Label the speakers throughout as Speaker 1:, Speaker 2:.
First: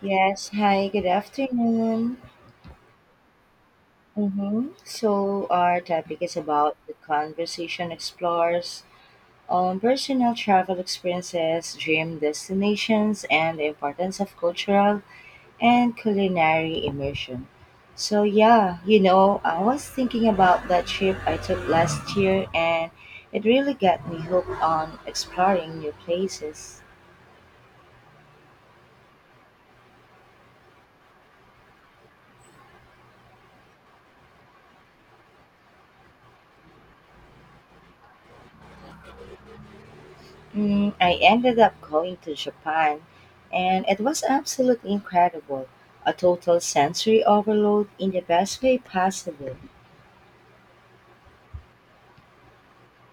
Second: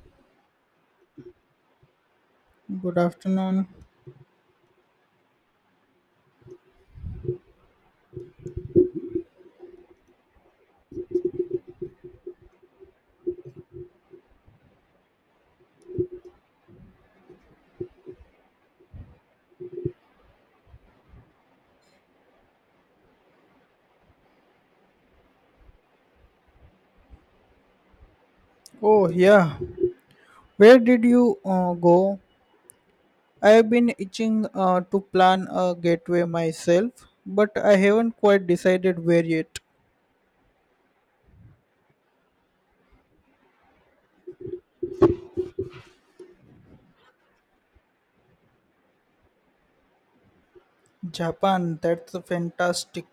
Speaker 1: Yes, hi, good afternoon.
Speaker 2: Good afternoon.
Speaker 1: Mm-hmm. So, our topic is about the conversation explores on personal travel experiences, dream destinations, and the importance of cultural and culinary immersion. So, yeah, I was thinking about that trip I took last year, and it really got me hooked on exploring new places.
Speaker 2: Oh, yeah. Where did you go? I have been itching to plan a getaway myself, but I haven't quite decided where yet.
Speaker 1: Mm, I ended up going to Japan, and it was absolutely incredible. A total sensory overload in the best way possible.
Speaker 2: Japan, that's fantastic.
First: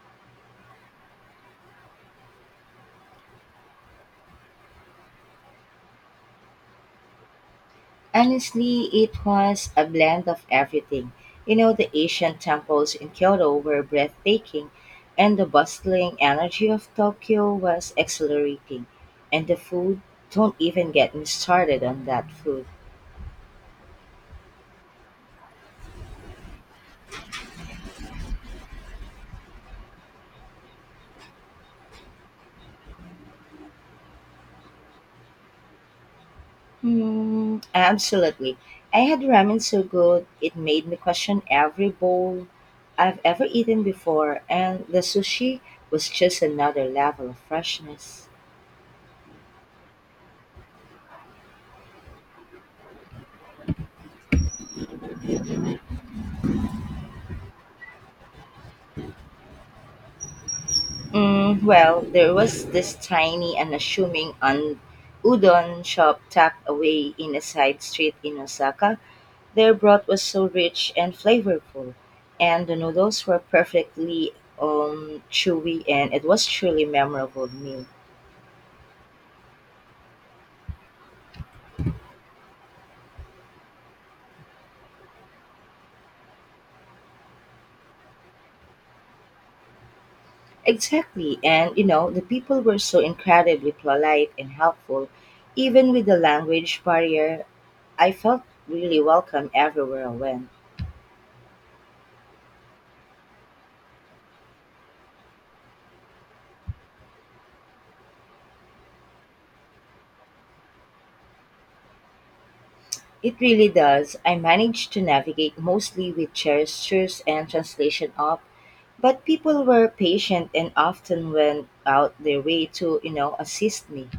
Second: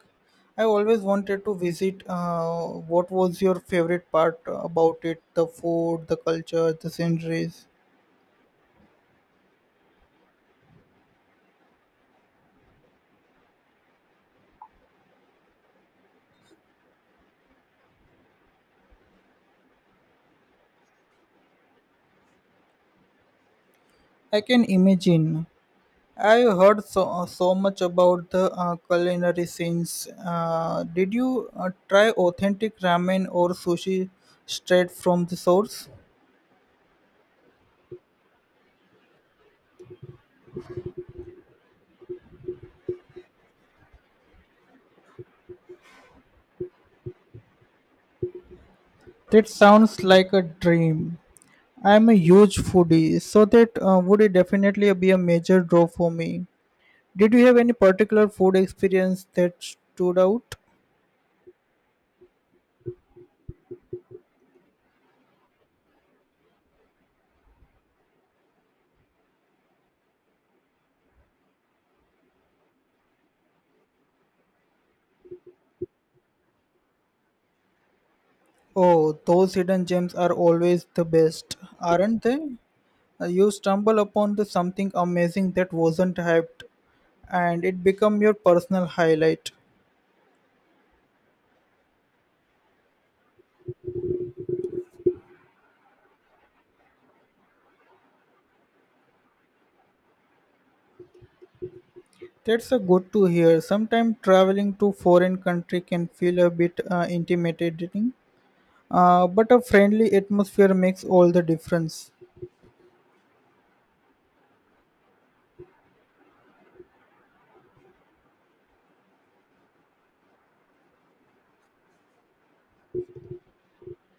Speaker 2: I always wanted to visit. What was your favorite part about it? The food, the culture, the sceneries?
Speaker 1: Honestly, it was a blend of everything. You know, the Asian temples in Kyoto were breathtaking, and the bustling energy of Tokyo was exhilarating. And the food, don't even get me started on that food.
Speaker 2: I can imagine. I have heard so much about the culinary scenes. Did you try authentic ramen or sushi straight from the source?
Speaker 1: Mm, absolutely. I had ramen so good it made me question every bowl I've ever eaten before, and the sushi was just another level of freshness.
Speaker 2: That sounds like a dream. I'm a huge foodie, so that would definitely be a major draw for me. Did you have any particular food experience that stood out?
Speaker 1: Mm, well, there was this tiny, unassuming udon shop tucked away in a side street in Osaka. Their broth was so rich and flavorful, and the noodles were perfectly chewy, and it was truly memorable meal.
Speaker 2: Oh, those hidden gems are always the best, aren't they? You stumble upon the something amazing that wasn't hyped and it become your personal highlight.
Speaker 1: Exactly. And you know, the people were so incredibly polite and helpful. Even with the language barrier, I felt really welcome everywhere I went.
Speaker 2: That's a good to hear. Sometimes traveling to foreign country can feel a bit intimidating, but a friendly atmosphere makes all the difference.
Speaker 1: It really does. I managed to navigate mostly with gestures and translation up, but people were patient and often went out their way to, assist me.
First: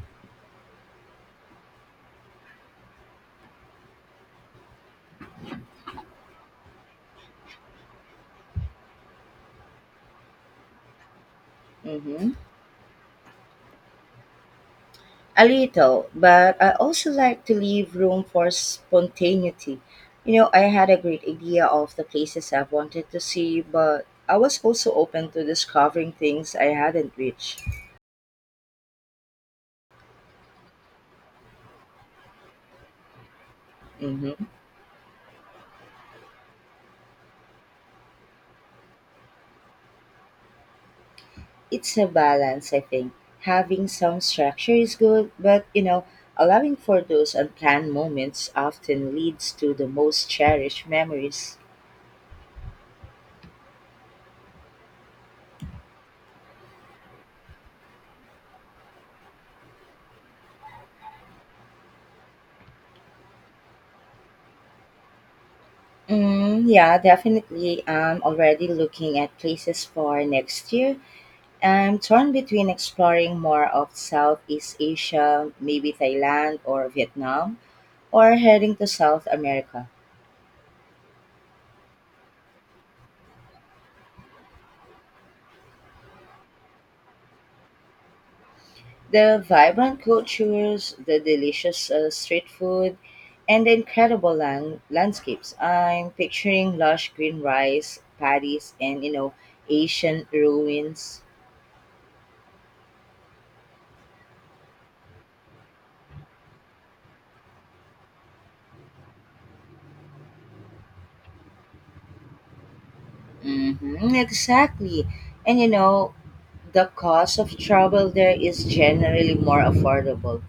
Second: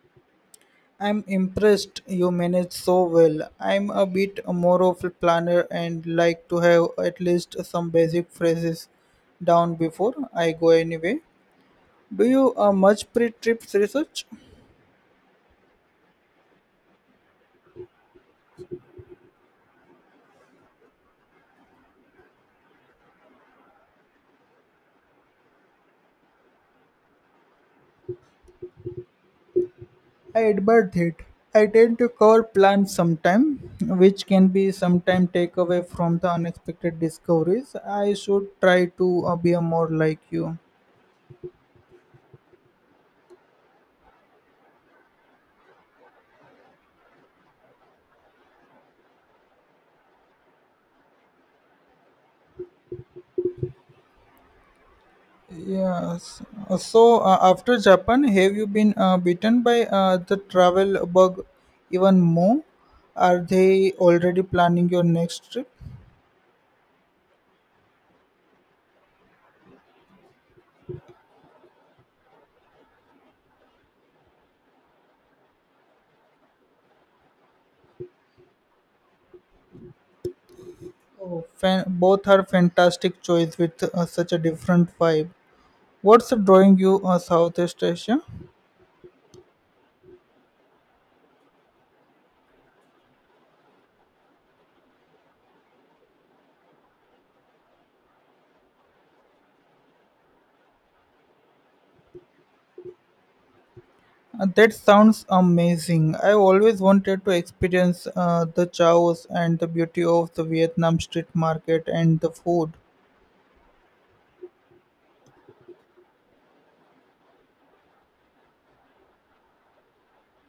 Speaker 2: I'm impressed you manage so well. I'm a bit more of a planner and like to have at least some basic phrases down before I go anyway. Do
Speaker 1: Mm-hmm.
Speaker 2: you much pre-trips research?
Speaker 1: A little, but I also like to leave room for spontaneity. You know, I had a great idea of the places I wanted to see, but I was also open to discovering things I hadn't reached.
Speaker 2: I admire that. I tend to cover plans sometime, which
Speaker 1: Mhm.
Speaker 2: can be sometime take away from the unexpected discoveries. I should try to be more like you.
Speaker 1: It's a balance, I think. Having some structure is good, but you know, allowing for those unplanned moments often leads to the most cherished memories.
Speaker 2: Yes. So after Japan, have you been bitten by the travel bug even more? Are they already planning your next trip?
Speaker 1: Mm, yeah, definitely. I'm already looking at places for next year. I'm torn between exploring more of Southeast Asia, maybe Thailand or Vietnam, or heading to South America.
Speaker 2: Oh, both are fantastic choice with such a different vibe. What's drawing you Southeast Asia?
Speaker 1: The vibrant cultures, the delicious street food, and the incredible landscapes. I'm picturing lush green rice paddies and you know Asian ruins.
Speaker 2: That sounds amazing. I always wanted to experience the chows and the beauty of the Vietnam street market and the food.
Speaker 1: Mm-hmm, exactly. And you know, the cost of travel there is generally more affordable,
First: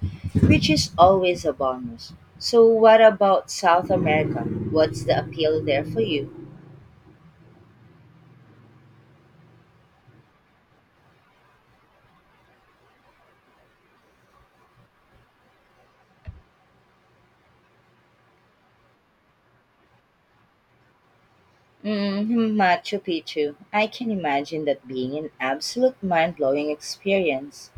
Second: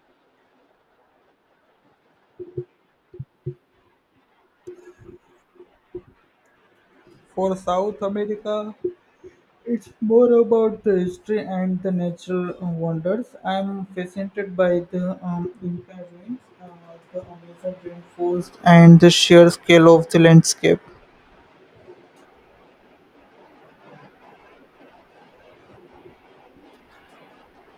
Speaker 1: which is always a bonus. So, what about South America? What's the appeal there for you?
Speaker 2: For South America, it's more about the history and the natural wonders. I'm fascinated by the Inca ruins, uh, the Amazon rainforest, and the sheer scale of the landscape.
Speaker 1: Mm, Machu Picchu. I can imagine that being an absolute mind blowing experience.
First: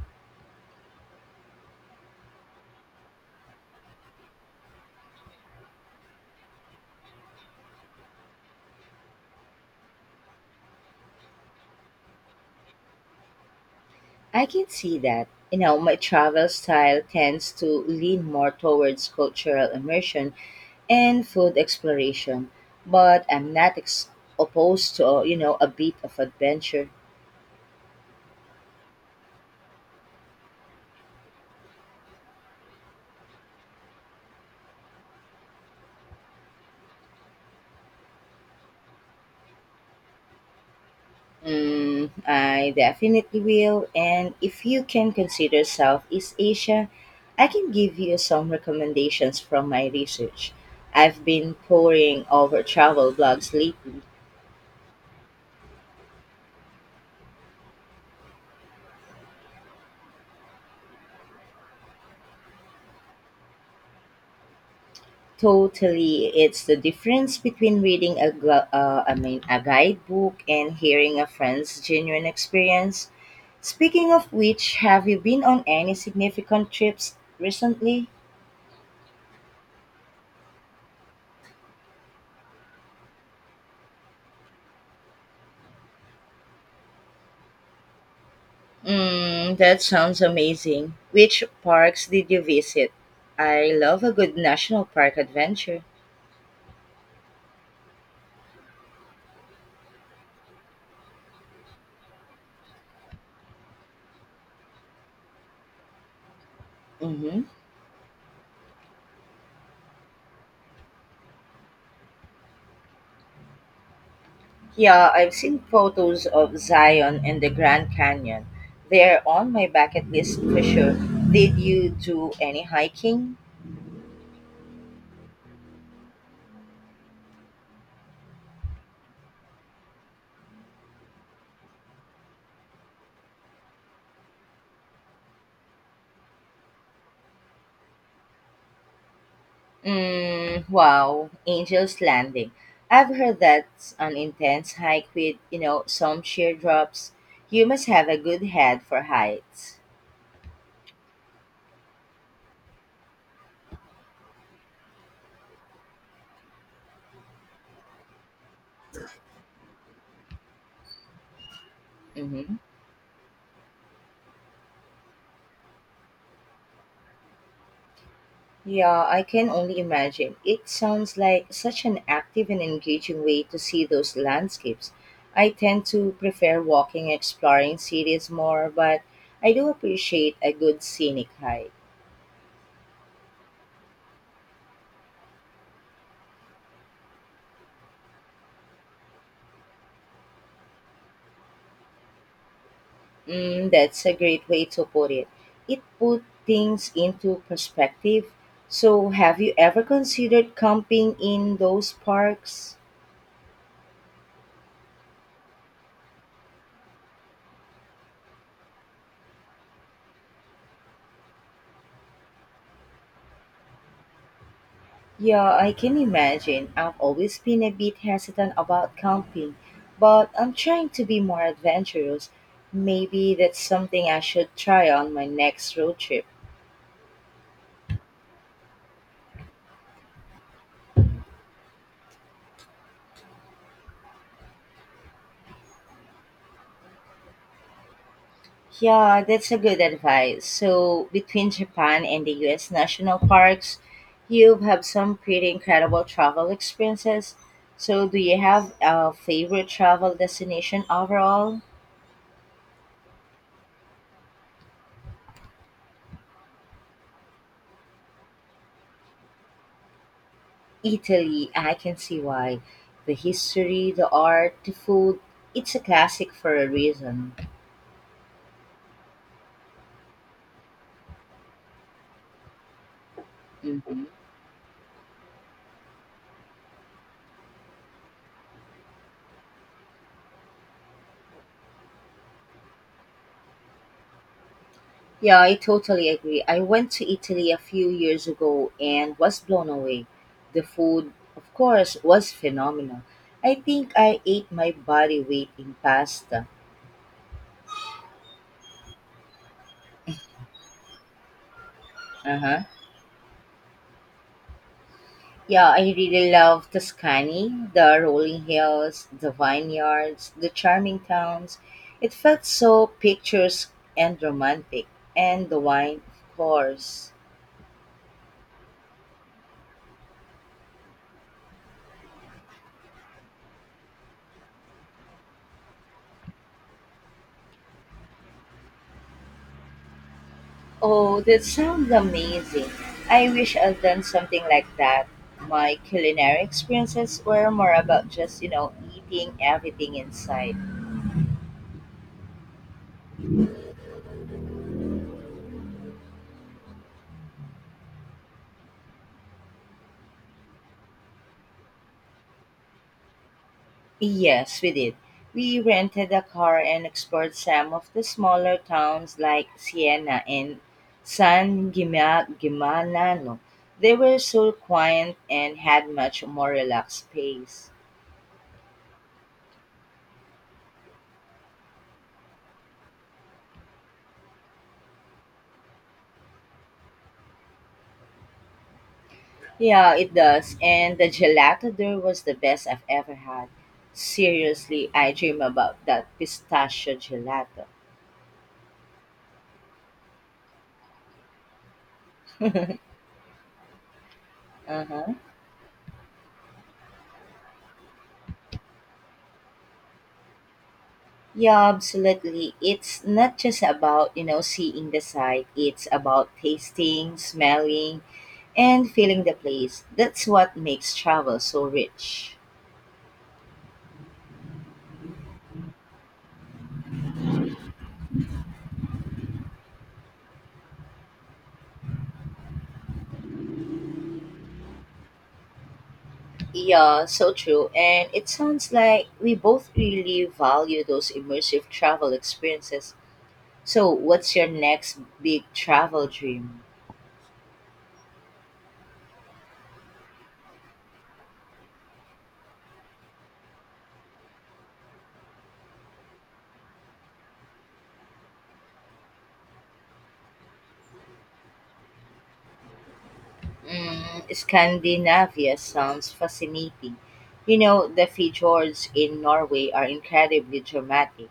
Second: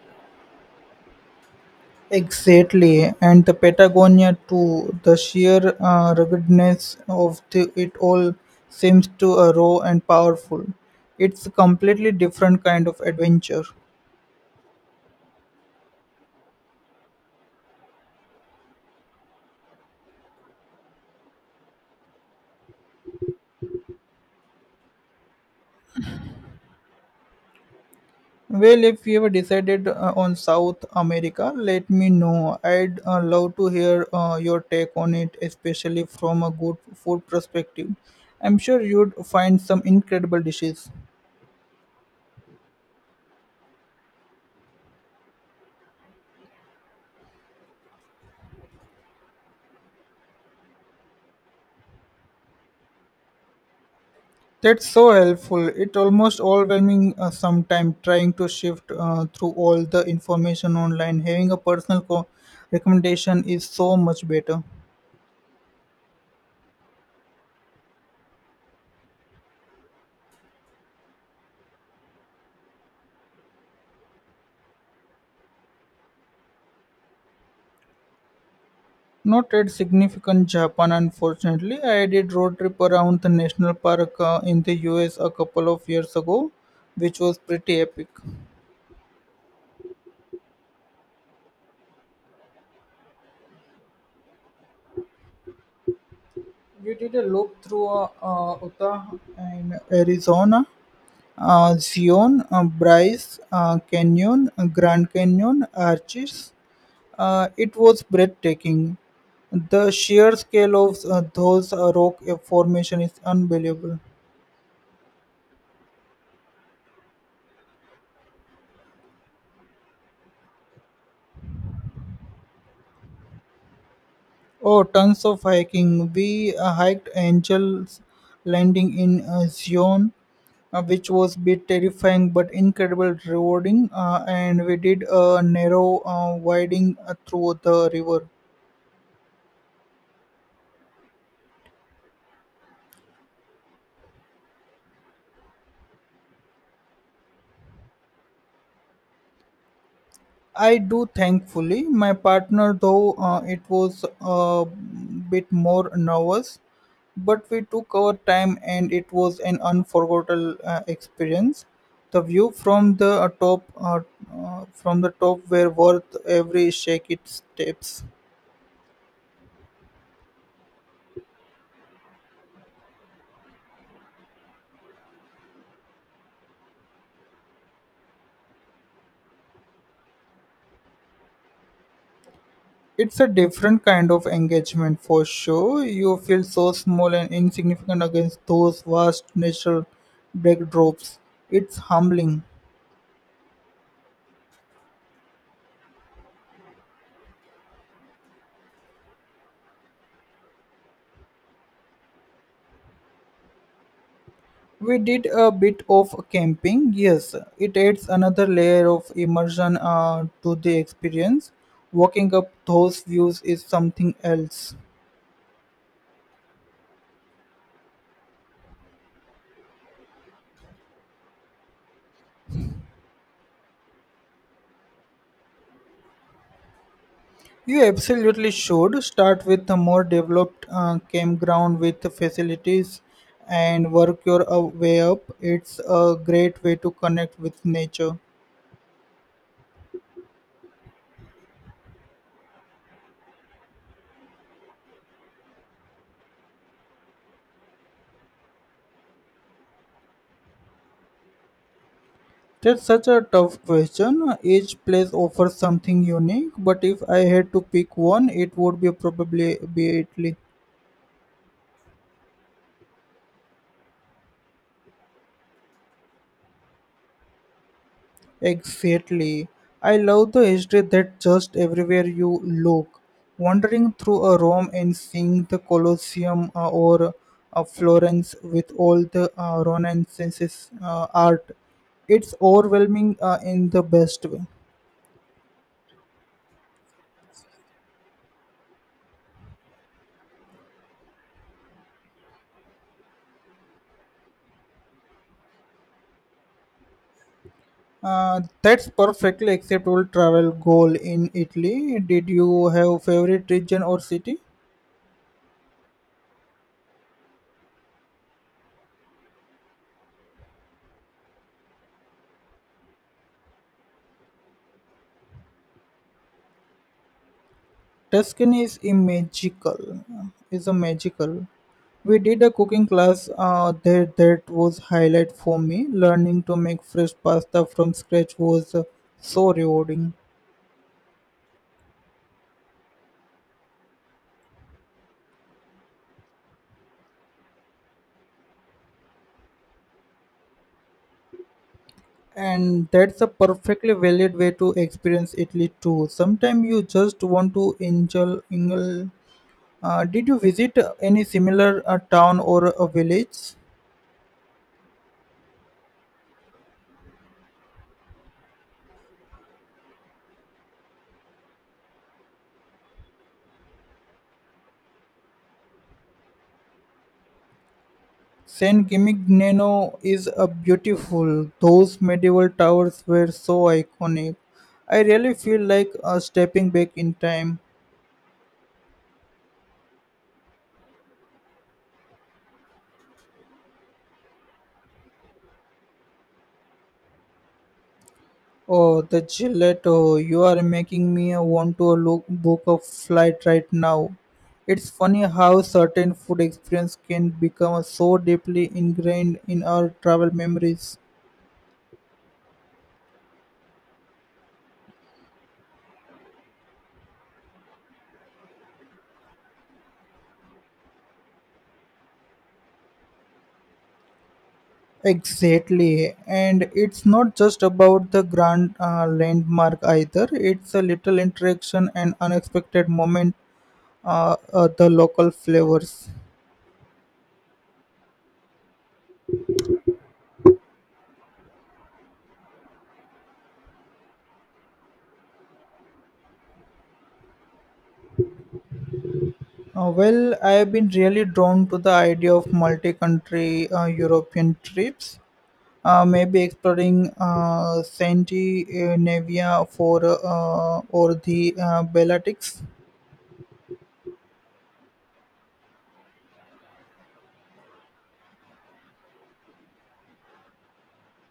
Speaker 2: Exactly, and the Patagonia too. The sheer ruggedness of the, it all seems to raw and powerful. It's a completely different kind of adventure.
Speaker 1: I can see that. You know, my travel style tends to lean more towards cultural immersion and food exploration, but I'm not ex- opposed to, you know, a bit of adventure.
Speaker 2: Well, if you have decided on South America, let me know. I'd love to hear your take on it, especially from a good food perspective. I'm sure you'd find some incredible dishes.
Speaker 1: Mm, I definitely will. And if you can consider Southeast Asia, I can give you some recommendations from my research. I've been poring over travel blogs lately.
Speaker 2: That's so helpful. It almost overwhelming sometimes trying to shift through all the information online. Having a personal recommendation is so much better.
Speaker 1: Totally, it's the difference between reading a, gl- I mean, a guidebook and hearing a friend's genuine experience. Speaking of which, have you been on any significant trips recently?
Speaker 2: Not at significant Japan, unfortunately. I did road trip around the national park in the US a couple of years ago, which was pretty epic.
Speaker 1: Mm, that sounds amazing. Which parks did you visit? I love a good national park adventure.
Speaker 2: We did a loop through Utah and Arizona, Zion, Bryce Canyon, Grand Canyon, Arches.
Speaker 1: Mm-hmm.
Speaker 2: It was breathtaking. The sheer scale of those rock formation is unbelievable.
Speaker 1: Yeah, I've seen photos of Zion and the Grand Canyon. They're on my bucket list for sure. Did you do any hiking?
Speaker 2: Oh, tons of hiking. We hiked Angel's Landing in Zion, which was a bit terrifying but incredible rewarding. And we did a narrow winding through the river.
Speaker 1: Mm, wow, Angel's Landing. I've heard that's an intense hike with, you know, some sheer drops. You must have a good head for heights.
Speaker 2: I do, thankfully. My partner, though, it was a bit more nervous, but we took our time and it was an unforgettable experience. The view
Speaker 1: Mhm.
Speaker 2: from the top, from the top, were worth every shaky steps.
Speaker 1: Yeah, I can only imagine. It sounds like such an active and engaging way to see those landscapes. I tend to prefer walking and exploring cities more, but I do appreciate a good scenic hike.
Speaker 2: It's a different kind of engagement for sure. You feel so small and insignificant against those vast natural backdrops. It's humbling.
Speaker 1: Mm, that's a great way to put it. It put things into perspective. So, have you ever considered camping in those parks?
Speaker 2: We did a bit of camping, yes. It adds another layer of immersion to the experience. Walking up those views is something else.
Speaker 1: Yeah, I can imagine. I've always been a bit hesitant about camping, but I'm trying to be more adventurous. Maybe that's something I should try on my next road trip.
Speaker 2: You absolutely should start with a more developed campground with facilities and work your way up. It's a great way to connect with nature.
Speaker 1: Yeah, that's a good advice. So, between Japan and the US national parks, you've had some pretty incredible travel experiences. So, do you have a favorite travel destination overall?
Speaker 2: That's such a tough question. Each place offers something unique, but if I had to pick one, it would be probably be Italy.
Speaker 1: Italy, I can see why. The history, the art, the food, it's a classic for a reason.
Speaker 2: Exactly. I love the history that just everywhere you look, wandering
Speaker 1: Hmm.
Speaker 2: through a Rome and seeing the Colosseum or Florence with all the Renaissance's art. It's overwhelming in the best way.
Speaker 1: Yeah, I totally agree. I went to Italy a few years ago and was blown away. The food, of course, was phenomenal. I think I ate my body weight in pasta.
Speaker 2: That's perfectly acceptable travel goal in Italy. Did
Speaker 1: Uh-huh.
Speaker 2: you have favorite region or city?
Speaker 1: Yeah, I really love Tuscany, the rolling hills, the vineyards, the charming towns. It felt so picturesque and romantic. And the wine, of course.
Speaker 2: Tuscany is a magical. Is a magical. We did a cooking class there that was highlight for me. Learning to make fresh pasta from scratch was so rewarding,
Speaker 1: Oh, that sounds amazing. I wish I'd done something like that. My culinary experiences were more about just, eating everything in sight.
Speaker 2: and that's a perfectly valid way to experience Italy too. Sometimes you just want to enjoy. Did you visit any similar town or a village?
Speaker 1: Yes, we did. We rented a car and explored some of the smaller towns like Siena and Gimignano. They were so quiet and had much more relaxed pace.
Speaker 2: Saint Gimignano is a beautiful. Those medieval towers were so iconic. I really feel like stepping back in time.
Speaker 1: Yeah, it does. And the gelato there was the best I've ever had. Seriously, I dream about that pistachio gelato.
Speaker 2: Oh, the gelato! You are making me want to look, book a flight right now. It's
Speaker 1: Uh-huh.
Speaker 2: funny how certain food experience can become so deeply ingrained in our travel memories.
Speaker 1: Yeah, absolutely. It's not just about, seeing the site. It's about tasting, smelling, and feeling the place. That's what makes travel so rich.
Speaker 2: Exactly, and it's not just about the grand landmark either. It's a little interaction and unexpected moment. The local flavors.
Speaker 1: Yeah, so true. And it sounds like we both really value those immersive travel experiences. So, what's your next big travel dream?
Speaker 2: Well, I have been really drawn to the idea of multi-country European trips. Maybe exploring Scandinavia for or the Baltics.
Speaker 1: Mm, Scandinavia sounds fascinating. You know, the fjords in Norway are incredibly dramatic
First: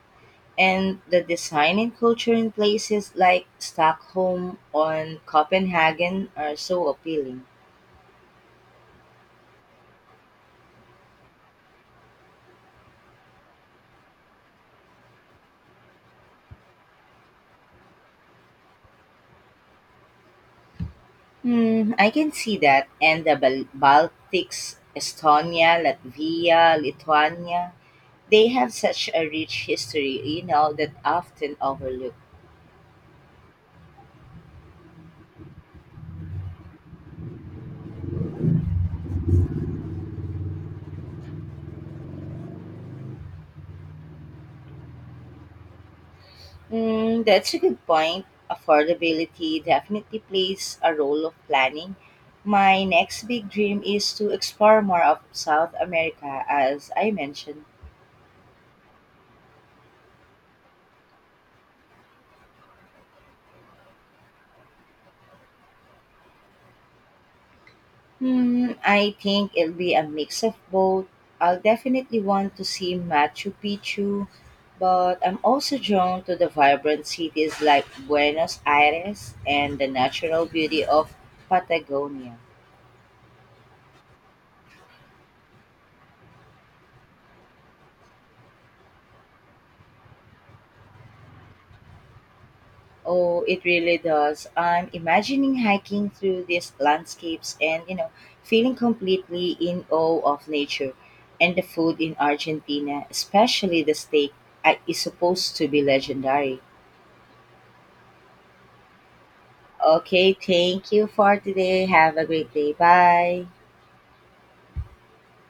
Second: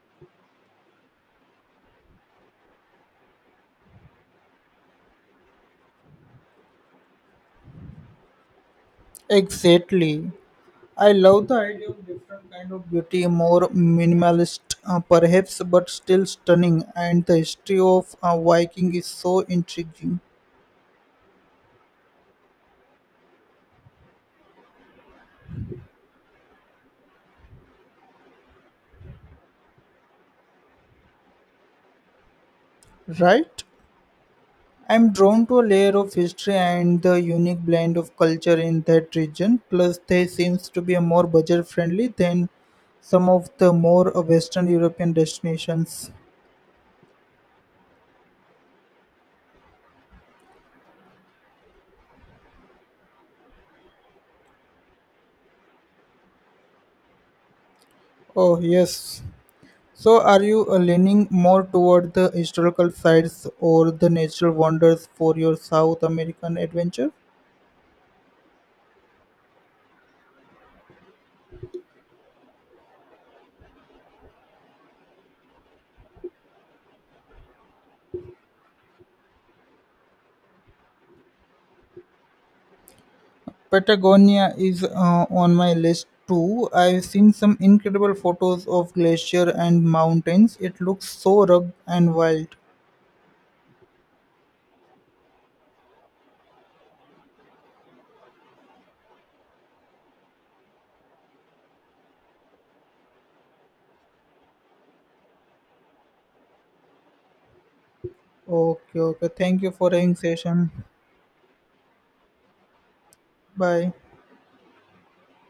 Speaker 1: and the design and culture in places like Stockholm and Copenhagen are so appealing.
Speaker 2: Exactly. I love the idea of different kind of beauty, more minimalist perhaps, but still stunning. And the history of Viking is so intriguing,
Speaker 1: Hmm, I can see that. And the Baltics, Estonia, Latvia, Lithuania, they have such a rich history, you know, that often overlooked.
Speaker 2: right? I'm drawn to a layer of history and the unique blend of culture in that region. Plus, they seems to be a more budget friendly than some of the more Western European destinations.
Speaker 1: Hmm, that's a good point. Affordability definitely plays a role of planning. My next big dream is to explore more of South America, as I mentioned.
Speaker 2: Oh yes, so, are you leaning more toward the historical sites or the natural wonders for your South American adventure?
Speaker 1: Hmm, I think it'll be a mix of both. I'll definitely want to see Machu Picchu, but I'm also drawn to the vibrant cities like Buenos Aires and the natural beauty of Patagonia.
Speaker 2: Patagonia is on my list too. I've seen some incredible photos of glacier and mountains. It looks so rugged and wild.
Speaker 1: Oh, it really does. I'm imagining hiking through these landscapes and, you know, feeling completely in awe of nature and the food in Argentina, especially the steak, is supposed to be legendary.
Speaker 2: Okay, okay. Thank you for having
Speaker 1: Okay,
Speaker 2: session.
Speaker 1: thank you for today. Have a great day. Bye.
Speaker 2: Bye.